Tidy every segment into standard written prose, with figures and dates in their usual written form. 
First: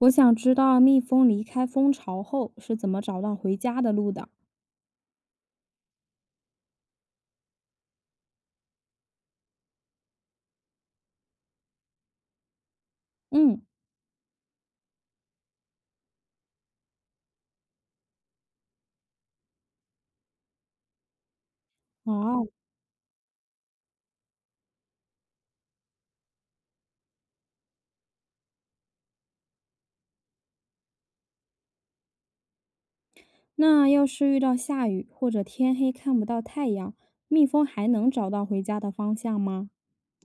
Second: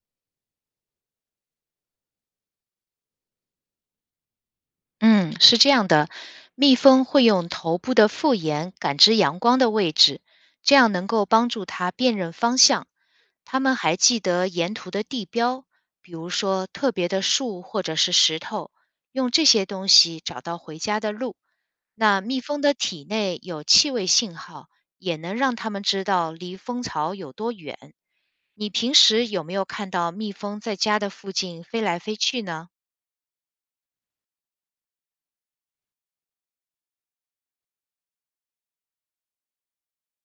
我想知道蜜蜂离开蜂巢后是怎么找到回家的路的。嗯，是这样的，蜜蜂会用头部的复眼感知阳光的位置，这样能够帮助它辨认方向。它嗯。们还记得沿途的地标，比如说特别的树或者是石头，用这些东西找到回家的路。那蜜哦。蜂的体内有气味信号，也能让它们知道离蜂巢有多远。你平时有没有看到蜜蜂在家的附近飞来飞去呢？那要是遇到下雨或者天黑看不到太阳，蜜蜂还能找到回家的方向吗？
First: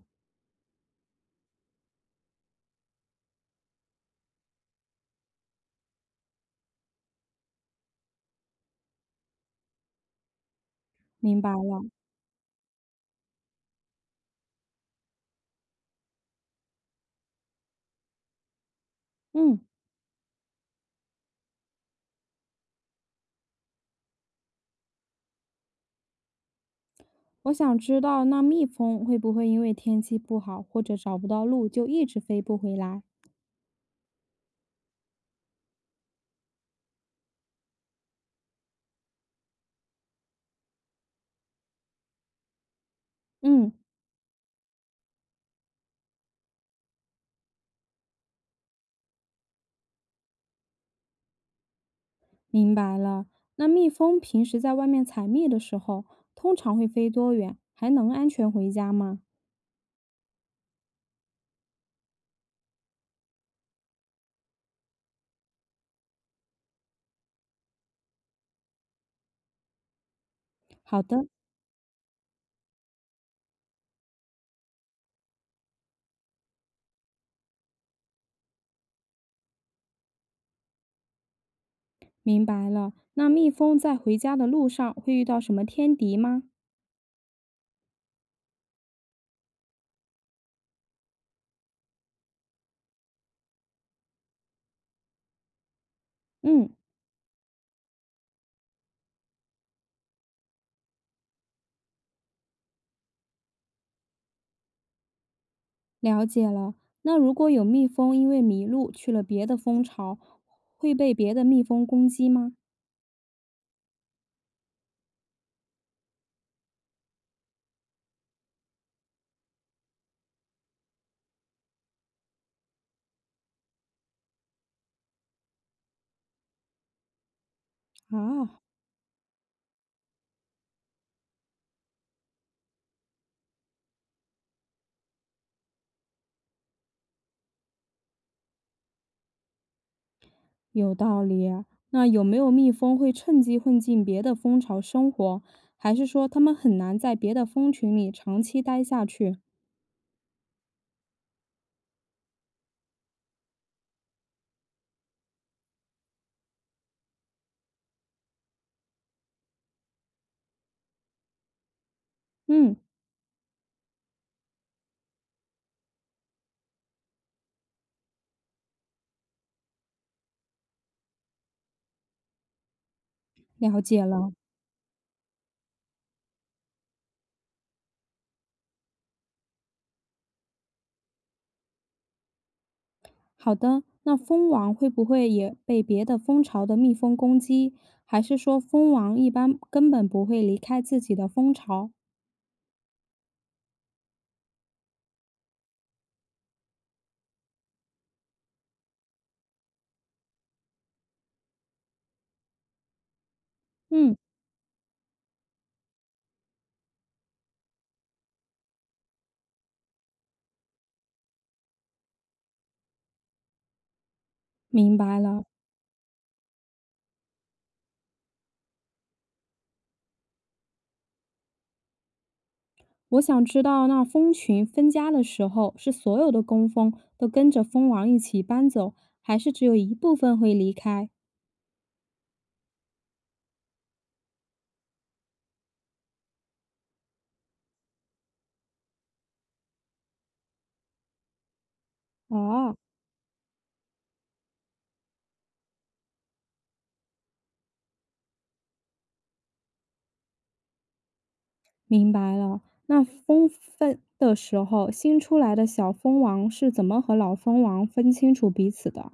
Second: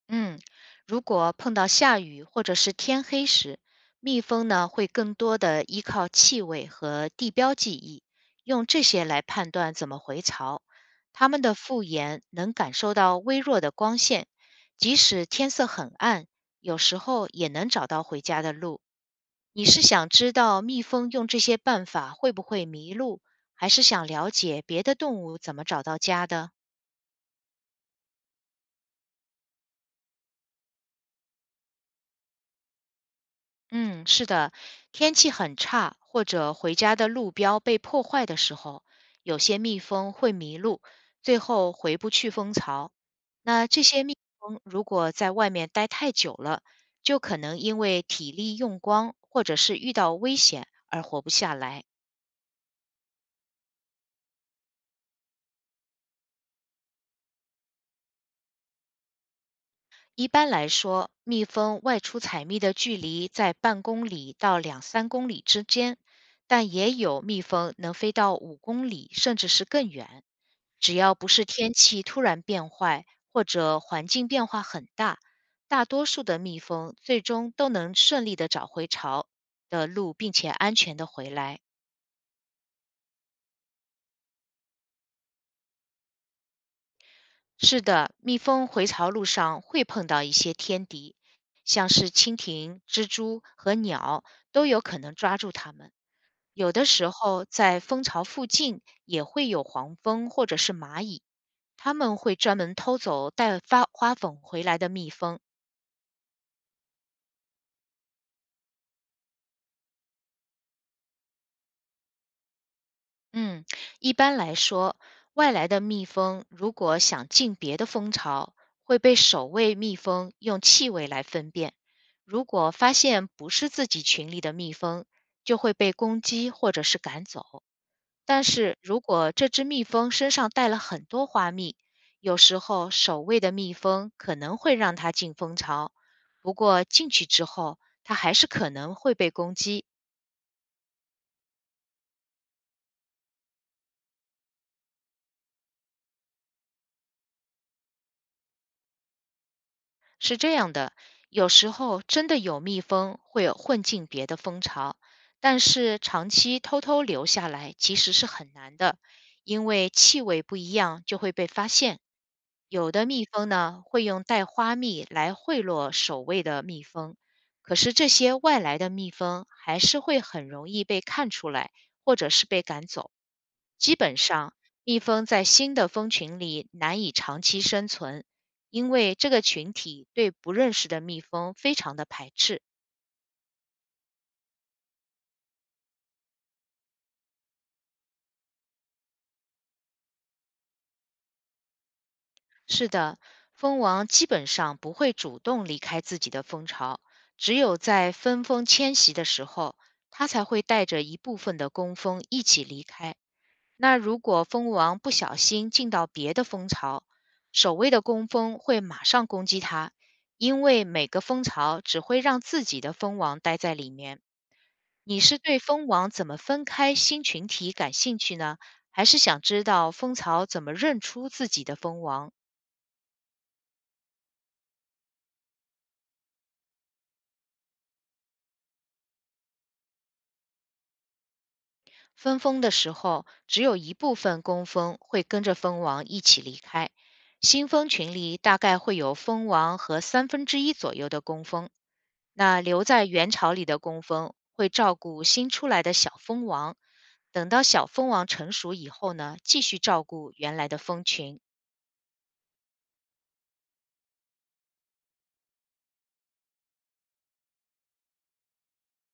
嗯，如果碰到下雨或者是天黑时，蜜蜂呢会更多的依靠气味和地标记忆，用这些来判断怎么回巢。它明们白的复了。眼能感受到微弱的光线，即使天色很暗，有时候也能找到回家的路。嗯，你是想知道蜜蜂用这些办法会不会迷路，还是想了解别的动物怎么找到家的？我想知道，那蜜蜂会不会因为天气不好或者找不到路就一直飞不回来？嗯，是的，天气很差或者回家的路标被破坏的时候，有些蜜蜂会迷路，最后回不去蜂巢。那嗯。这些蜜蜂如果在外面待太久了，就可能因为体力用光或者是遇到危险而活不下来。明白了。那蜜蜂平时在外面采蜜的时候，通常会飞多远？还能安全回家吗？一般来说，蜜蜂外出采蜜的距离在半公里到两三公里之间，但也有蜜蜂能飞到5公里甚至是更远。只好要的。不是天气突然变坏或者环境变化很大，大多数的蜜蜂最终都能顺利的找回巢的路，并且安全的回来。明白了。那蜜蜂在回家的路上会遇到什么天敌吗？是的，蜜蜂回巢路上会碰到一些天敌，像是蜻蜓、蜘蛛和鸟都有可能抓住它们。嗯。有的时候，在蜂巢附近也会有黄蜂或者是蚂蚁，它们会专门偷走带花粉回来的蜜蜂，了解了。那如果有蜜蜂因为迷路去了别的蜂巢，会被别的蜜蜂攻击吗？嗯，一般来说，外来的蜜蜂如果想进别的蜂巢，会被守卫蜜蜂用气味来分辨。如果发现不是自己群里的蜜蜂，就会被攻击或者是赶走。但啊，是如果这只蜜蜂身上带了很多花蜜，有时候守卫的蜜蜂可能会让它进蜂巢，不过进去之后，它还是可能会被攻击。有道理啊。那有没有蜜蜂会趁机混进别的蜂巢生活，还是说它们很难在别的蜂群里长期待下去？是这样的，有时候真的有蜜蜂会混进别的蜂巢，但是长期偷偷留下来其实是很难的，因为气味不一样就会被发现。嗯。有的蜜蜂呢会用带花蜜来贿赂守卫的蜜蜂，可是这些外来的蜜蜂还是会很容易被看出来，或者是被赶走。了基解本了。上，蜜蜂在新的蜂群里难以长期生存，因为这个群体对不认识的蜜蜂非常的排斥。好的，那蜂王会不会也被别的蜂巢的蜜蜂攻击？还是说蜂王一般根本不会离开自己的蜂巢？是的，蜂王基本上不会主动离开自己的蜂巢，只有在分蜂迁徙的时候，它才会带着一部分的工蜂一起离开。那嗯。如果蜂王不小心进到别的蜂巢，守卫的工蜂会马上攻击它，因为每个蜂巢只会让自己的蜂王待在里面。明白你是了。对蜂王怎么分开新群体感兴趣呢？还是想知道蜂巢怎么认出自己的蜂王？我想知道，那蜂群分家的时候，是所有的工蜂都跟着蜂王一起搬走，还是只有一部分会离开？分蜂的时候，只有一部分工蜂会跟着蜂王一起离开，新蜂群里大概会有蜂王和1/3左右的工蜂。那哦。留在原巢里的工蜂会照顾新出来的小蜂王，等到小蜂王成熟以后呢，继续照顾原来的蜂群。明白了。那蜂分的时候，新出来的小蜂王是怎么和老蜂王分清楚彼此的？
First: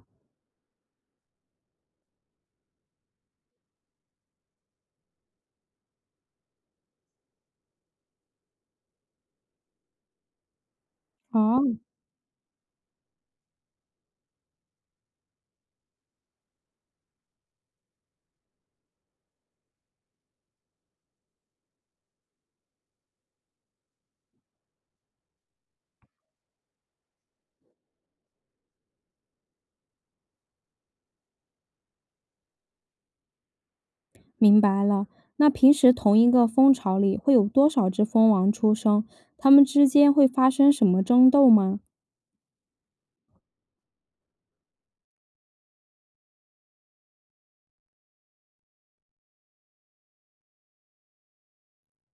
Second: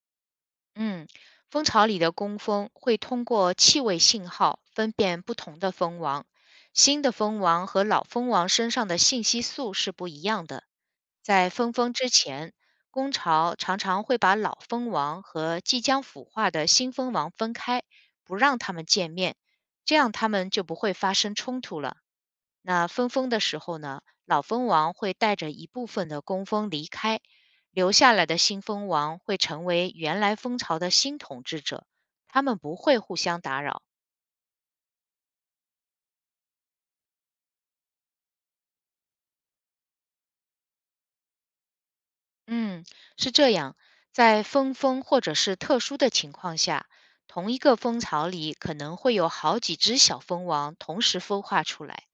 嗯，蜂巢里的工蜂会通过气味信号分辨不同的蜂王，新的蜂王和老蜂王身上的信息素是不一样的。在分哦。蜂之前，工巢常常会把老蜂王和即将孵化的新蜂王分开，不让它们见面，这样它们就不会发生冲突了。那分封的时候呢，老蜂王会带着一部分的工蜂离开，留下来的新蜂王会成为原来蜂巢的新统治者，他们不会互相打扰。明白了。那平时同一个蜂巢里会有多少只蜂王出生？它们之间会发生什么争斗吗？嗯，是这样，在分封或者是特殊的情况下，同一个蜂巢里可能会有好几只小蜂王同时孵化出来，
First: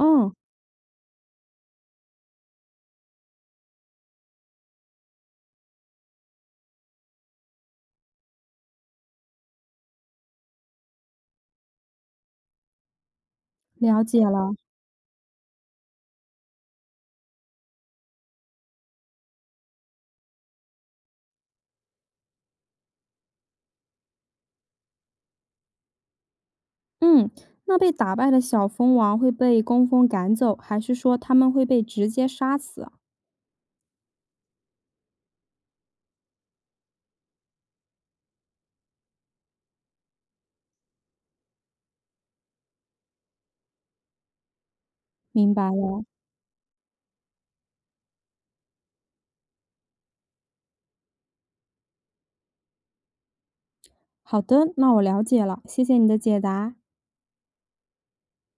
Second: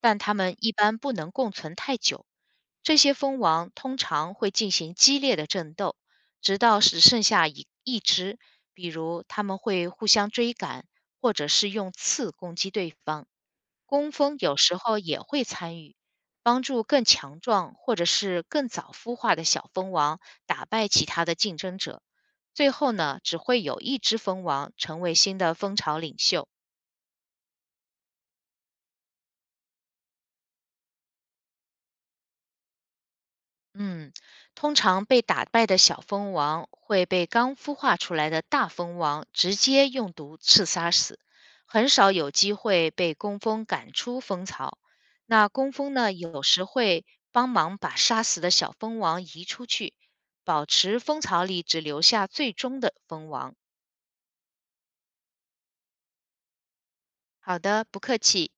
但它们一般不能共存太久。这些蜂王通常会进行激烈的争斗，直到只剩下一只。比如，它们会互相追赶，或者是用刺攻击对方。了工解蜂了。有时候也会参与，帮助更强壮或者是更早孵化的小蜂王打败其他的竞争者。最后呢，只会有一只蜂王成为新的蜂巢领袖。嗯，那被打败的小蜂王会被工蜂赶走，还是说它们会被直接杀死啊。嗯，通常被打败的小蜂王会被刚孵化出来的大蜂王直接用毒刺杀死，很少有机会被工蜂赶出蜂巢。那明白工蜂了。呢，有时会帮忙把杀死的小蜂王移出去，保持蜂巢里只留下最终的蜂王。好的，那我了解了，谢谢你的解答。好的，不客气。